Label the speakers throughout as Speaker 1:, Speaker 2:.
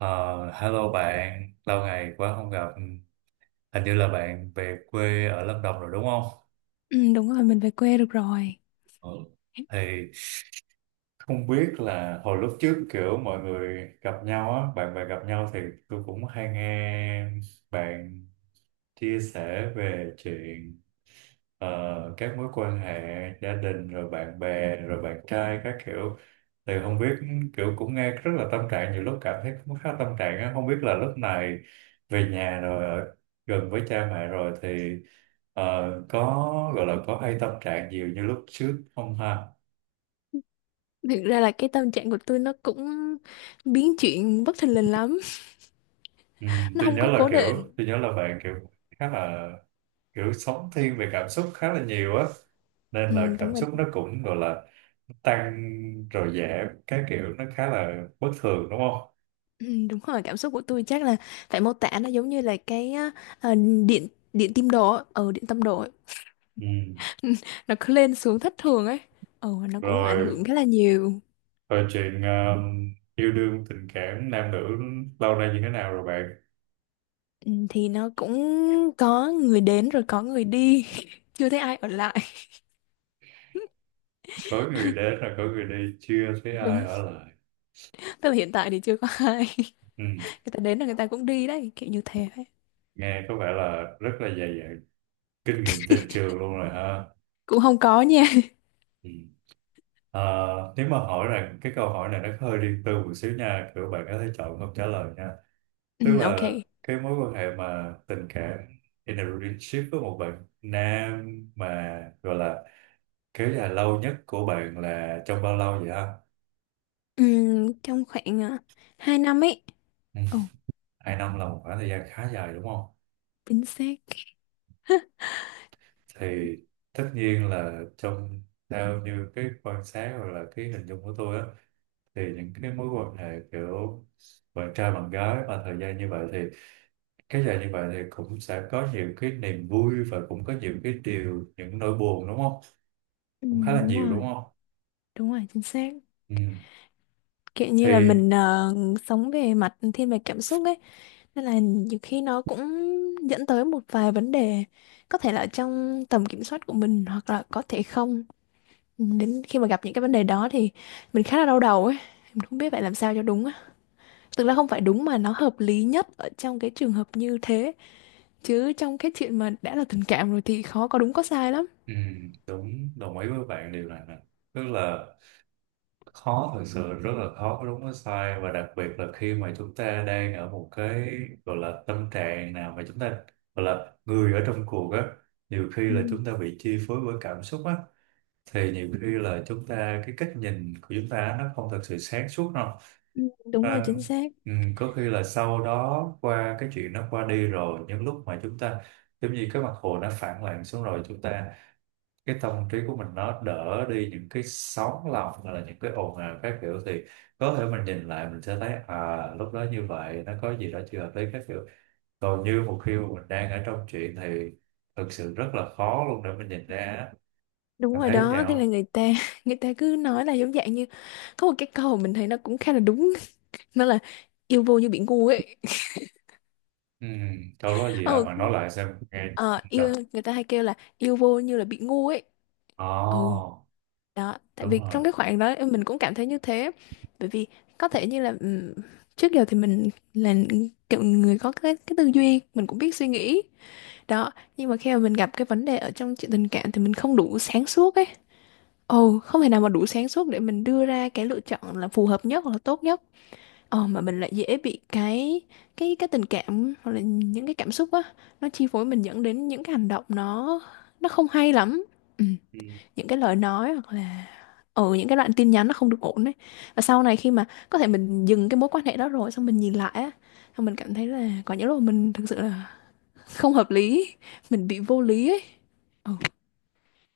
Speaker 1: Ờ, Hello bạn, lâu ngày quá không gặp. Hình như là bạn về quê ở Lâm Đồng rồi đúng không?
Speaker 2: Ừ, đúng rồi, mình về quê được rồi.
Speaker 1: Ừ. Thì Không biết là hồi lúc trước kiểu mọi người gặp nhau á, bạn bè gặp nhau thì tôi cũng hay nghe bạn chia sẻ về chuyện các mối quan hệ gia đình rồi bạn bè rồi bạn trai các kiểu, thì không biết, kiểu cũng nghe rất là tâm trạng, nhiều lúc cảm thấy cũng khá tâm trạng á. Không biết là lúc này về nhà rồi, ở gần với cha mẹ rồi thì có gọi là có hay tâm trạng nhiều như lúc trước không ha?
Speaker 2: Thực ra là cái tâm trạng của tôi nó cũng biến chuyển bất thình lình lắm.
Speaker 1: Ừ,
Speaker 2: Nó
Speaker 1: tôi
Speaker 2: không
Speaker 1: nhớ
Speaker 2: có
Speaker 1: là
Speaker 2: cố
Speaker 1: kiểu
Speaker 2: định.
Speaker 1: tôi nhớ là bạn kiểu khá là kiểu sống thiên về cảm xúc khá là nhiều á, nên là
Speaker 2: Ừ, đúng
Speaker 1: cảm
Speaker 2: rồi.
Speaker 1: xúc nó cũng gọi là tăng rồi giảm các kiểu, nó khá là bất thường đúng không?
Speaker 2: Ừ, đúng rồi, cảm xúc của tôi chắc là phải mô tả nó giống như là cái á, ờ, điện điện tim đồ ở ừ, điện tâm đồ ấy.
Speaker 1: Ừ.
Speaker 2: Nó cứ lên xuống thất thường ấy, ừ, nó cũng ảnh
Speaker 1: Rồi,
Speaker 2: hưởng khá là nhiều.
Speaker 1: rồi chuyện yêu đương tình cảm nam nữ lâu nay như thế nào rồi bạn?
Speaker 2: Ừ, thì nó cũng có người đến rồi có người đi, chưa thấy ai ở lại.
Speaker 1: Có người đến rồi có người đi, chưa thấy ai
Speaker 2: Đúng,
Speaker 1: ở lại.
Speaker 2: tức là hiện tại thì chưa có ai,
Speaker 1: Ừ.
Speaker 2: người ta đến là người ta cũng đi đấy, kiểu như thế ấy.
Speaker 1: Nghe có vẻ là rất là dày dặn kinh nghiệm tình trường luôn rồi ha.
Speaker 2: Cũng không có nha.
Speaker 1: Ừ. Ờ, nếu mà hỏi rằng cái câu hỏi này nó hơi riêng tư một xíu nha, kiểu bạn có thể chọn không trả lời nha. Tức
Speaker 2: Ừ, ok.
Speaker 1: là cái mối quan hệ mà tình cảm, in a relationship với một bạn nam, mà gọi là kéo dài lâu nhất của bạn là trong bao lâu vậy ha?
Speaker 2: Ừ, trong khoảng 2 năm ấy.
Speaker 1: Ừ.
Speaker 2: Ồ,
Speaker 1: Hai năm là một khoảng thời gian khá dài đúng không?
Speaker 2: chính xác.
Speaker 1: Thì Tất nhiên là trong, theo như cái quan sát hoặc là cái hình dung của tôi á, thì những cái mối quan hệ kiểu bạn trai bạn gái mà thời gian như vậy thì kéo dài như vậy thì cũng sẽ có nhiều cái niềm vui và cũng có nhiều cái điều, những nỗi buồn đúng không?
Speaker 2: Ừ,
Speaker 1: Cũng khá là
Speaker 2: đúng
Speaker 1: nhiều đúng
Speaker 2: rồi.
Speaker 1: không?
Speaker 2: Đúng rồi, chính xác.
Speaker 1: Ừ.
Speaker 2: Kiểu như là
Speaker 1: thì
Speaker 2: mình sống về mặt thiên về cảm xúc ấy, nên là nhiều khi nó cũng dẫn tới một vài vấn đề, có thể là trong tầm kiểm soát của mình hoặc là có thể không. Ừ, đến khi mà gặp những cái vấn đề đó thì mình khá là đau đầu ấy, mình không biết phải làm sao cho đúng á. Tức là không phải đúng mà nó hợp lý nhất ở trong cái trường hợp như thế, chứ trong cái chuyện mà đã là tình cảm rồi thì khó có đúng có sai lắm.
Speaker 1: ừ, đúng, đồng ý với bạn điều này nè. Tức là khó, thật sự rất là khó có đúng có sai, và đặc biệt là khi mà chúng ta đang ở một cái gọi là tâm trạng nào, mà chúng ta gọi là người ở trong cuộc á, nhiều khi
Speaker 2: Ừ.
Speaker 1: là chúng ta bị chi phối bởi cảm xúc á, thì nhiều khi là chúng ta, cái cách nhìn của chúng ta á, nó không thật sự sáng suốt đâu.
Speaker 2: Ừ, đúng rồi, chính
Speaker 1: Nên,
Speaker 2: xác.
Speaker 1: ừ, có khi là sau đó, qua cái chuyện nó qua đi rồi, những lúc mà chúng ta giống như cái mặt hồ nó phẳng lặng xuống, rồi chúng ta, cái tâm trí của mình nó đỡ đi những cái sóng lòng hoặc là những cái ồn ào các kiểu, thì có thể mình nhìn lại mình sẽ thấy à, lúc đó như vậy nó có gì đó chưa hợp lý các kiểu. Còn như một khi mà mình đang ở trong chuyện thì thực sự rất là khó luôn để mình nhìn ra á.
Speaker 2: Đúng
Speaker 1: Bạn
Speaker 2: rồi
Speaker 1: thấy vậy
Speaker 2: đó, thế
Speaker 1: không?
Speaker 2: là người ta người ta cứ nói là giống dạng như có một cái câu mình thấy nó cũng khá là đúng, nó là yêu vô như bị ngu ấy.
Speaker 1: Ừ, câu đó gì hả,
Speaker 2: Ờ,
Speaker 1: bạn nói lại xem nghe.
Speaker 2: ờ, yêu
Speaker 1: Đọc.
Speaker 2: người ta hay kêu là yêu vô như là bị ngu ấy. Ồ,
Speaker 1: Ồ,
Speaker 2: đó, tại
Speaker 1: đúng
Speaker 2: vì
Speaker 1: rồi.
Speaker 2: trong cái khoảng đó mình cũng cảm thấy như thế. Bởi vì có thể như là trước giờ thì mình là kiểu người có cái tư duy, mình cũng biết suy nghĩ. Đó, nhưng mà khi mà mình gặp cái vấn đề ở trong chuyện tình cảm thì mình không đủ sáng suốt ấy. Ồ, không thể nào mà đủ sáng suốt để mình đưa ra cái lựa chọn là phù hợp nhất hoặc là tốt nhất. Ờ, mà mình lại dễ bị cái tình cảm hoặc là những cái cảm xúc á, nó chi phối mình dẫn đến những cái hành động nó không hay lắm. Ừ, những cái lời nói hoặc là ở những cái đoạn tin nhắn nó không được ổn đấy. Và sau này khi mà có thể mình dừng cái mối quan hệ đó rồi xong mình nhìn lại á, xong mình cảm thấy là có những lúc mình thực sự là không hợp lý, mình bị vô lý ấy. Ừ,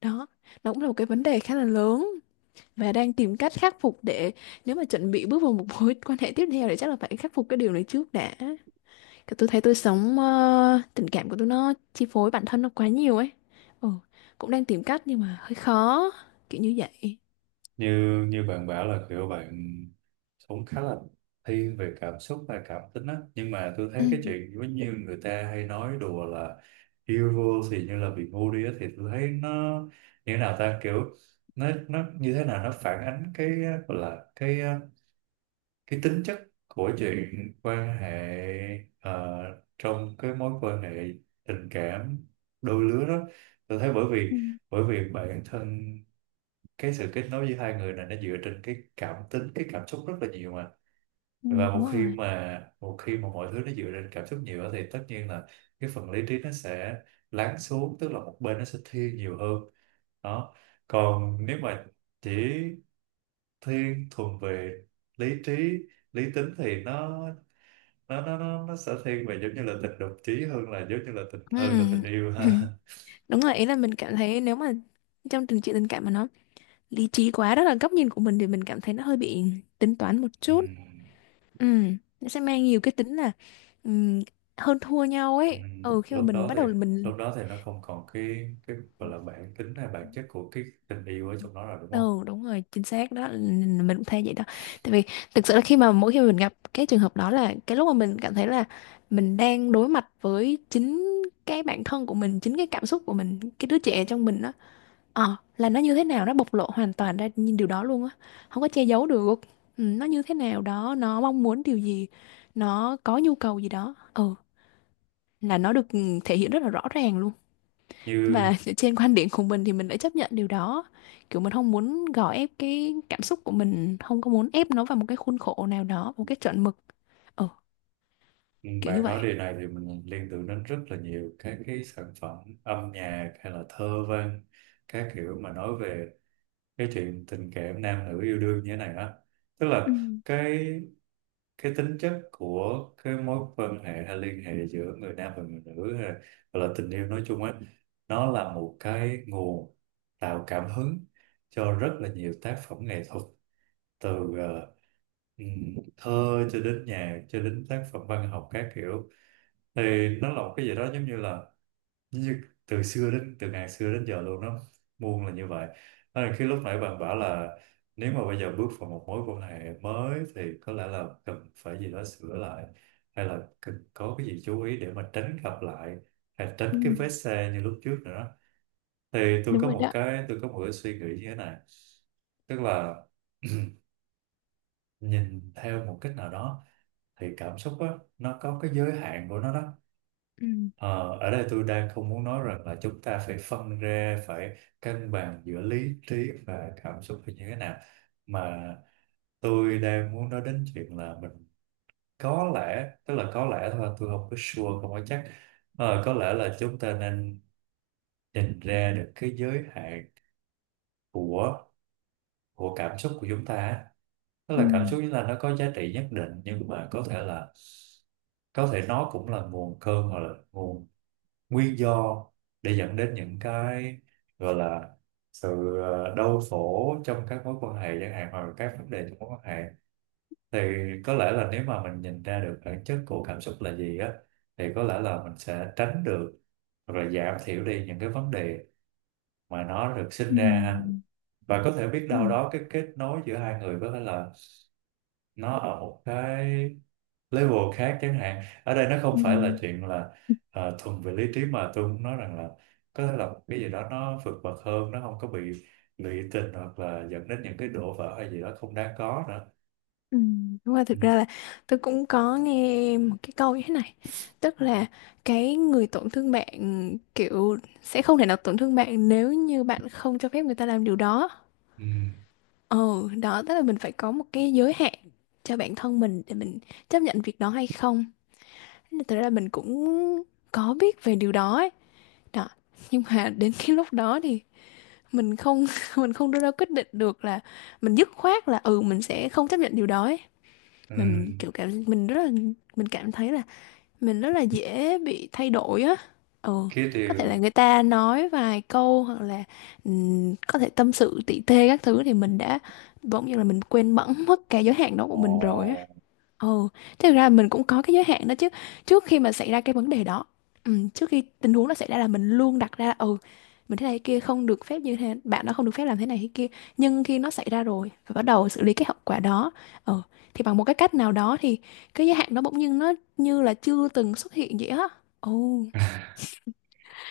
Speaker 2: đó, nó cũng là một cái vấn đề khá là lớn và đang tìm cách khắc phục để nếu mà chuẩn bị bước vào một mối quan hệ tiếp theo thì chắc là phải khắc phục cái điều này trước đã. Cái tôi thấy tôi sống tình cảm của tôi nó chi phối bản thân nó quá nhiều ấy. Ừ, cũng đang tìm cách nhưng mà hơi khó, kiểu như vậy.
Speaker 1: Như Như bạn bảo là kiểu bạn sống khá là thiên về cảm xúc và cảm tính á, nhưng mà tôi
Speaker 2: Ừ.
Speaker 1: thấy cái chuyện giống như người ta hay nói đùa là yêu vô thì như là bị ngu đi á, thì tôi thấy nó như thế nào ta, kiểu nó như thế nào, nó phản ánh cái gọi là cái tính chất của chuyện quan hệ, ờ, trong cái mối quan hệ tình cảm đôi lứa đó. Tôi thấy bởi vì,
Speaker 2: Ừ,
Speaker 1: bản thân cái sự kết nối giữa hai người này nó dựa trên cái cảm tính, cái cảm xúc rất là nhiều mà.
Speaker 2: ừ,
Speaker 1: Và
Speaker 2: đúng
Speaker 1: một khi
Speaker 2: rồi.
Speaker 1: mà, mọi thứ nó dựa trên cảm xúc nhiều á, thì tất nhiên là cái phần lý trí nó sẽ lắng xuống, tức là một bên nó sẽ thiên nhiều hơn. Đó, còn nếu mà chỉ thiên thuần về lý trí, lý tính, thì nó nó sẽ thiên về giống như là tình đồng chí, hơn là giống như là tình,
Speaker 2: Ừ.
Speaker 1: hơn là tình yêu
Speaker 2: Ừ.
Speaker 1: ha.
Speaker 2: Đúng rồi, ý là mình cảm thấy nếu mà trong chuyện tình cảm mà nó lý trí quá, đó là góc nhìn của mình, thì mình cảm thấy nó hơi bị tính toán một
Speaker 1: Ừ.
Speaker 2: chút. Ừ, nó sẽ mang nhiều cái tính là ừm, hơn thua nhau
Speaker 1: Ừ,
Speaker 2: ấy. Ừ, khi mà
Speaker 1: lúc
Speaker 2: mình
Speaker 1: đó
Speaker 2: bắt
Speaker 1: thì
Speaker 2: đầu là mình
Speaker 1: lúc đó thì nó không còn cái gọi là bản tính hay bản chất của cái tình yêu ở trong đó rồi đúng không?
Speaker 2: Ừ, đúng rồi, chính xác đó, mình cũng thấy vậy đó. Tại vì thực sự là khi mà mỗi khi mà mình gặp cái trường hợp đó là cái lúc mà mình cảm thấy là mình đang đối mặt với chính cái bản thân của mình, chính cái cảm xúc của mình, cái đứa trẻ trong mình đó. Ờ, là nó như thế nào, nó bộc lộ hoàn toàn ra nhìn điều đó luôn á. Không có che giấu được. Ừ, nó như thế nào đó, nó mong muốn điều gì, nó có nhu cầu gì đó. Ừ, là nó được thể hiện rất là rõ ràng luôn.
Speaker 1: như
Speaker 2: Và trên quan điểm của mình thì mình đã chấp nhận điều đó, kiểu mình không muốn gò ép cái cảm xúc của mình, không có muốn ép nó vào một cái khuôn khổ nào đó, một cái chuẩn mực, ờ
Speaker 1: ừ,
Speaker 2: kiểu như
Speaker 1: bạn
Speaker 2: vậy.
Speaker 1: nói điều này thì mình liên tưởng đến rất là nhiều các cái sản phẩm âm nhạc hay là thơ văn các kiểu, mà nói về cái chuyện tình cảm nam nữ yêu đương như thế này á. Tức
Speaker 2: Ừ.
Speaker 1: là cái cái tính chất của cái mối quan hệ hay liên hệ giữa người nam và người nữ, hay là, hoặc là tình yêu nói chung á, nó là một cái nguồn tạo cảm hứng cho rất là nhiều tác phẩm nghệ thuật, từ ờ, thơ cho đến nhạc cho đến tác phẩm văn học các kiểu. Thì nó là một cái gì đó giống như là như từ xưa, đến từ ngàn xưa đến giờ luôn đó, muôn là như vậy. Đó là khi lúc nãy bạn bảo là nếu mà bây giờ bước vào một mối quan hệ mới thì có lẽ là cần phải gì đó sửa lại, hay là cần có cái gì chú ý để mà tránh gặp lại, hay tránh
Speaker 2: Ừ,
Speaker 1: cái vết xe như lúc trước nữa đó. Thì tôi
Speaker 2: đúng
Speaker 1: có
Speaker 2: rồi
Speaker 1: một
Speaker 2: đó.
Speaker 1: cái tôi có một cái suy nghĩ như thế này. Tức là nhìn theo một cách nào đó thì cảm xúc á, nó có cái giới hạn của nó đó.
Speaker 2: ừ
Speaker 1: Ờ, ở đây tôi đang không muốn nói rằng là chúng ta phải phân ra, phải cân bằng giữa lý trí và cảm xúc là như thế nào. Mà tôi đang muốn nói đến chuyện là mình có lẽ, tức là có lẽ thôi, tôi không có sure, không có chắc. Ờ, có lẽ là chúng ta nên nhìn ra được cái giới hạn của cảm xúc của chúng ta á. Tức
Speaker 2: ừ
Speaker 1: là cảm xúc chúng ta nó có giá trị nhất định, nhưng mà có thể là, có thể nó cũng là nguồn cơn, hoặc là nguồn nguyên do để dẫn đến những cái gọi là sự đau khổ trong các mối quan hệ chẳng hạn, hoặc là các vấn đề trong mối quan hệ. Thì có lẽ là nếu mà mình nhìn ra được bản chất của cảm xúc là gì á, thì có lẽ là mình sẽ tránh được hoặc là giảm thiểu đi những cái vấn đề mà nó được sinh ra ha. Và có thể biết đâu đó cái kết nối giữa hai người có thể là nó ở một cái level khác chẳng hạn. Ở đây nó không phải là chuyện là thuần về lý trí, mà tôi muốn nói rằng là có thể là cái gì đó nó vượt bậc hơn, nó không có bị lụy tình hoặc là dẫn đến những cái đổ vỡ hay gì đó không đáng có nữa.
Speaker 2: ừ Đúng rồi,
Speaker 1: Ừ.
Speaker 2: thực ra là tôi cũng có nghe một cái câu như thế này. Tức là cái người tổn thương bạn kiểu sẽ không thể nào tổn thương bạn nếu như bạn không cho phép người ta làm điều đó.
Speaker 1: Ừ.
Speaker 2: Ừ, đó, tức là mình phải có một cái giới hạn cho bản thân mình để mình chấp nhận việc đó hay không. Thế là thật ra mình cũng có biết về điều đó ấy. Đó. Nhưng mà đến cái lúc đó thì mình không mình không đưa ra quyết định được là mình dứt khoát là ừ mình sẽ không chấp nhận điều đó ấy.
Speaker 1: Ừ.
Speaker 2: Mà mình kiểu mình rất là mình cảm thấy là mình rất là dễ bị thay đổi á. Ừ,
Speaker 1: khí
Speaker 2: có thể
Speaker 1: điều
Speaker 2: là người ta nói vài câu hoặc là có thể tâm sự tỉ tê các thứ thì mình đã bỗng nhiên là mình quên bẵng mất cái giới hạn đó của
Speaker 1: Ồ,
Speaker 2: mình rồi á. Ồ, thực ra mình cũng có cái giới hạn đó chứ. Trước khi mà xảy ra cái vấn đề đó, ừ, trước khi tình huống nó xảy ra là mình luôn đặt ra là, ừ mình thế này thế kia không được phép như thế, bạn đó không được phép làm thế này thế kia. Nhưng khi nó xảy ra rồi và bắt đầu xử lý cái hậu quả đó, ừ thì bằng một cái cách nào đó thì cái giới hạn đó bỗng nhiên nó như là chưa từng xuất hiện vậy á. Ồ,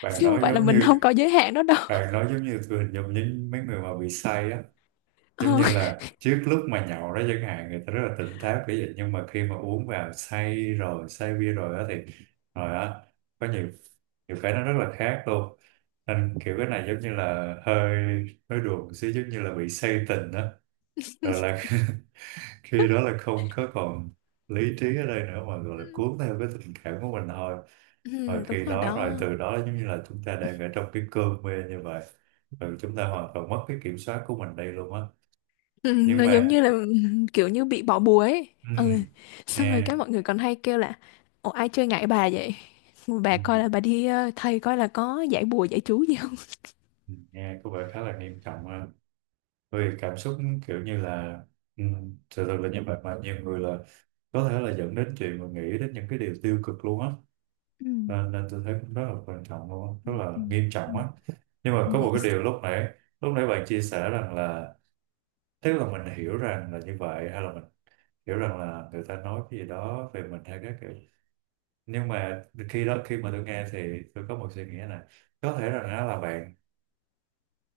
Speaker 1: bạn
Speaker 2: chứ không
Speaker 1: nói
Speaker 2: phải là
Speaker 1: giống
Speaker 2: mình
Speaker 1: như
Speaker 2: không có giới hạn đó đâu.
Speaker 1: bạn nói giống như tôi hình dung những mấy người mà bị say á,
Speaker 2: Ờ,
Speaker 1: giống như là trước lúc mà nhậu đó chẳng hạn, người ta rất là tỉnh táo kiểu vậy, nhưng mà khi mà uống vào say rồi, say bia rồi đó thì rồi á, có nhiều, nhiều cái nó rất là khác luôn. Nên kiểu cái này giống như là hơi, hơi đùa một xíu, giống như là bị say tình đó, rồi là khi đó là không có còn lý trí ở đây nữa, mà gọi là cuốn theo cái tình cảm của mình thôi. Rồi
Speaker 2: ừ, đúng
Speaker 1: khi
Speaker 2: rồi
Speaker 1: đó, rồi
Speaker 2: đó.
Speaker 1: từ đó giống như là chúng ta đang ở trong cái cơn mê như vậy, rồi chúng ta hoàn toàn mất cái kiểm soát của mình đây luôn á.
Speaker 2: Ừ,
Speaker 1: Nhưng
Speaker 2: nó giống
Speaker 1: mà
Speaker 2: như là kiểu như bị bỏ bùa ấy. Ừ.
Speaker 1: ừm,
Speaker 2: Xong rồi
Speaker 1: nghe
Speaker 2: các mọi người còn hay kêu là ủa ai chơi ngại bà vậy, mà bà coi
Speaker 1: ừm,
Speaker 2: là bà đi thầy coi là có giải bùa giải chú gì không.
Speaker 1: nghe có vẻ khá là nghiêm trọng ha, bởi vì cảm xúc kiểu như là sự thật là như vậy, mà nhiều người là có thể là dẫn đến chuyện mà nghĩ đến những cái điều tiêu cực luôn á.
Speaker 2: Ừ.
Speaker 1: Nên, nên tôi thấy cũng rất là quan trọng luôn
Speaker 2: Ừ.
Speaker 1: á, rất là
Speaker 2: Ừ.
Speaker 1: nghiêm
Speaker 2: Ừ.
Speaker 1: trọng á. Nhưng mà
Speaker 2: Ừ.
Speaker 1: có một cái điều lúc nãy bạn chia sẻ rằng là, tức là mình hiểu rằng là như vậy, hay là mình hiểu rằng là người ta nói cái gì đó về mình hay các kiểu, nhưng mà khi đó, khi mà tôi nghe thì tôi có một suy nghĩ này. Có thể rằng á là bạn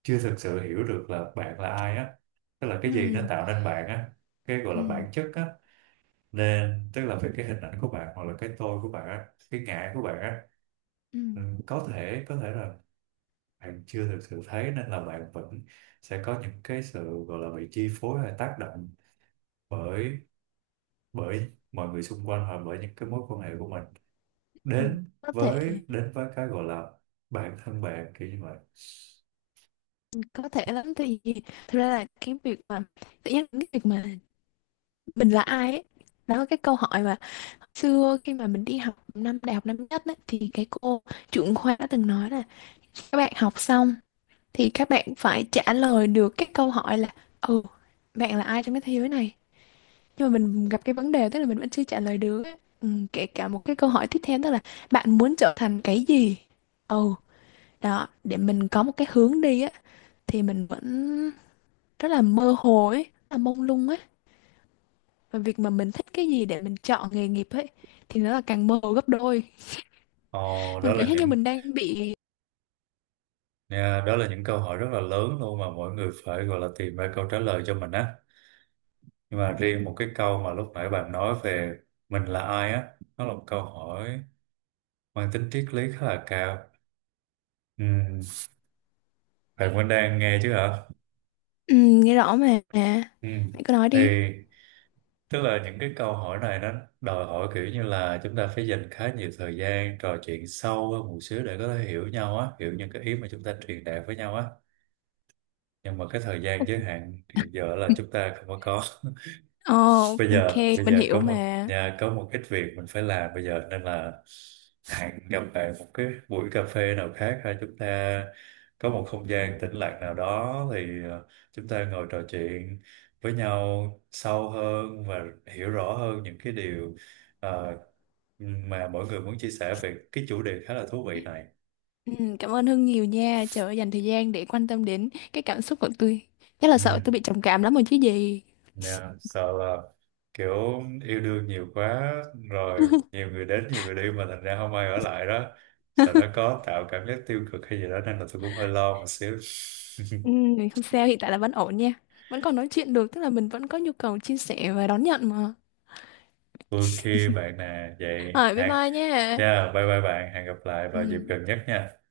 Speaker 1: chưa thực sự hiểu được là bạn là ai á, tức là cái gì nó
Speaker 2: Ừ,
Speaker 1: tạo nên bạn á, cái gọi là
Speaker 2: ừ,
Speaker 1: bản chất á. Nên tức là về cái hình ảnh của bạn, hoặc là cái tôi của bạn á, cái ngã của bạn á,
Speaker 2: ừ,
Speaker 1: ừ, có thể, có thể là bạn chưa thực sự thấy, nên là bạn vẫn sẽ có những cái sự gọi là bị chi phối hay tác động bởi, mọi người xung quanh, hoặc bởi những cái mối quan hệ của mình
Speaker 2: ừ.
Speaker 1: đến
Speaker 2: có thể
Speaker 1: với, cái gọi là bản thân bạn kiểu như vậy.
Speaker 2: có thể lắm thì, thực ra là cái việc mà tự nhiên cái việc mà mình là ai ấy, đó là cái câu hỏi mà xưa khi mà mình đi học năm đại học năm nhất ấy, thì cái cô trưởng khoa đã từng nói là các bạn học xong thì các bạn phải trả lời được cái câu hỏi là ừ bạn là ai trong cái thế giới này. Nhưng mà mình gặp cái vấn đề tức là mình vẫn chưa trả lời được á. Ừ, kể cả một cái câu hỏi tiếp theo tức là bạn muốn trở thành cái gì, ừ đó để mình có một cái hướng đi á, thì mình vẫn rất là mơ hồ ấy, rất là mông lung ấy. Và việc mà mình thích cái gì để mình chọn nghề nghiệp ấy thì nó là càng mơ hồ gấp đôi.
Speaker 1: Ồ, đó
Speaker 2: Mình cảm
Speaker 1: là
Speaker 2: giác như
Speaker 1: những—
Speaker 2: mình đang bị…
Speaker 1: Nha, đó là những câu hỏi rất là lớn luôn mà mỗi người phải gọi là tìm ra câu trả lời cho mình á. Nhưng mà riêng một cái câu mà lúc nãy bạn nói về mình là ai á, nó là một câu hỏi mang tính triết lý khá là cao. Ừ, bạn vẫn đang nghe chứ hả?
Speaker 2: Ừ, nghe rõ mà mẹ
Speaker 1: Ừ.
Speaker 2: cứ nói
Speaker 1: Thì
Speaker 2: đi.
Speaker 1: Tức là những cái câu hỏi này nó đòi hỏi kiểu như là chúng ta phải dành khá nhiều thời gian trò chuyện sâu hơn một xíu để có thể hiểu nhau á, hiểu những cái ý mà chúng ta truyền đạt với nhau á. Nhưng mà cái thời gian
Speaker 2: Ok.
Speaker 1: giới hạn hiện giờ là chúng ta không có có.
Speaker 2: Ồ,
Speaker 1: bây
Speaker 2: ok,
Speaker 1: giờ bây
Speaker 2: mình
Speaker 1: giờ
Speaker 2: hiểu
Speaker 1: có một
Speaker 2: mà.
Speaker 1: nhà có một ít việc mình phải làm bây giờ, nên là hẹn gặp bạn một cái buổi cà phê nào khác, hay chúng ta có một không gian tĩnh lặng nào đó, thì chúng ta ngồi trò chuyện với nhau sâu hơn và hiểu rõ hơn những cái điều ờ, mà mỗi người muốn chia sẻ về cái chủ đề khá là thú vị này.
Speaker 2: Ừ, cảm ơn Hưng nhiều nha. Trời ơi, dành thời gian để quan tâm đến cái cảm xúc của tôi. Chắc là sợ tôi
Speaker 1: Ừ.
Speaker 2: bị trầm cảm lắm rồi chứ gì.
Speaker 1: Dạ, sợ là kiểu yêu đương nhiều quá, rồi nhiều người đến nhiều người đi mà thành ra không ai ở lại đó, sợ nó có tạo cảm giác tiêu cực hay gì đó, nên là tôi cũng hơi lo một xíu.
Speaker 2: Ừ, không sao, hiện tại là vẫn ổn nha. Vẫn còn nói chuyện được, tức là mình vẫn có nhu cầu chia sẻ và đón nhận mà.
Speaker 1: Ok bạn nè, vậy
Speaker 2: Rồi, bye
Speaker 1: hẹn—
Speaker 2: bye nha.
Speaker 1: Yeah, bye bye bạn, hẹn gặp lại vào dịp
Speaker 2: Ừ.
Speaker 1: gần nhất nha.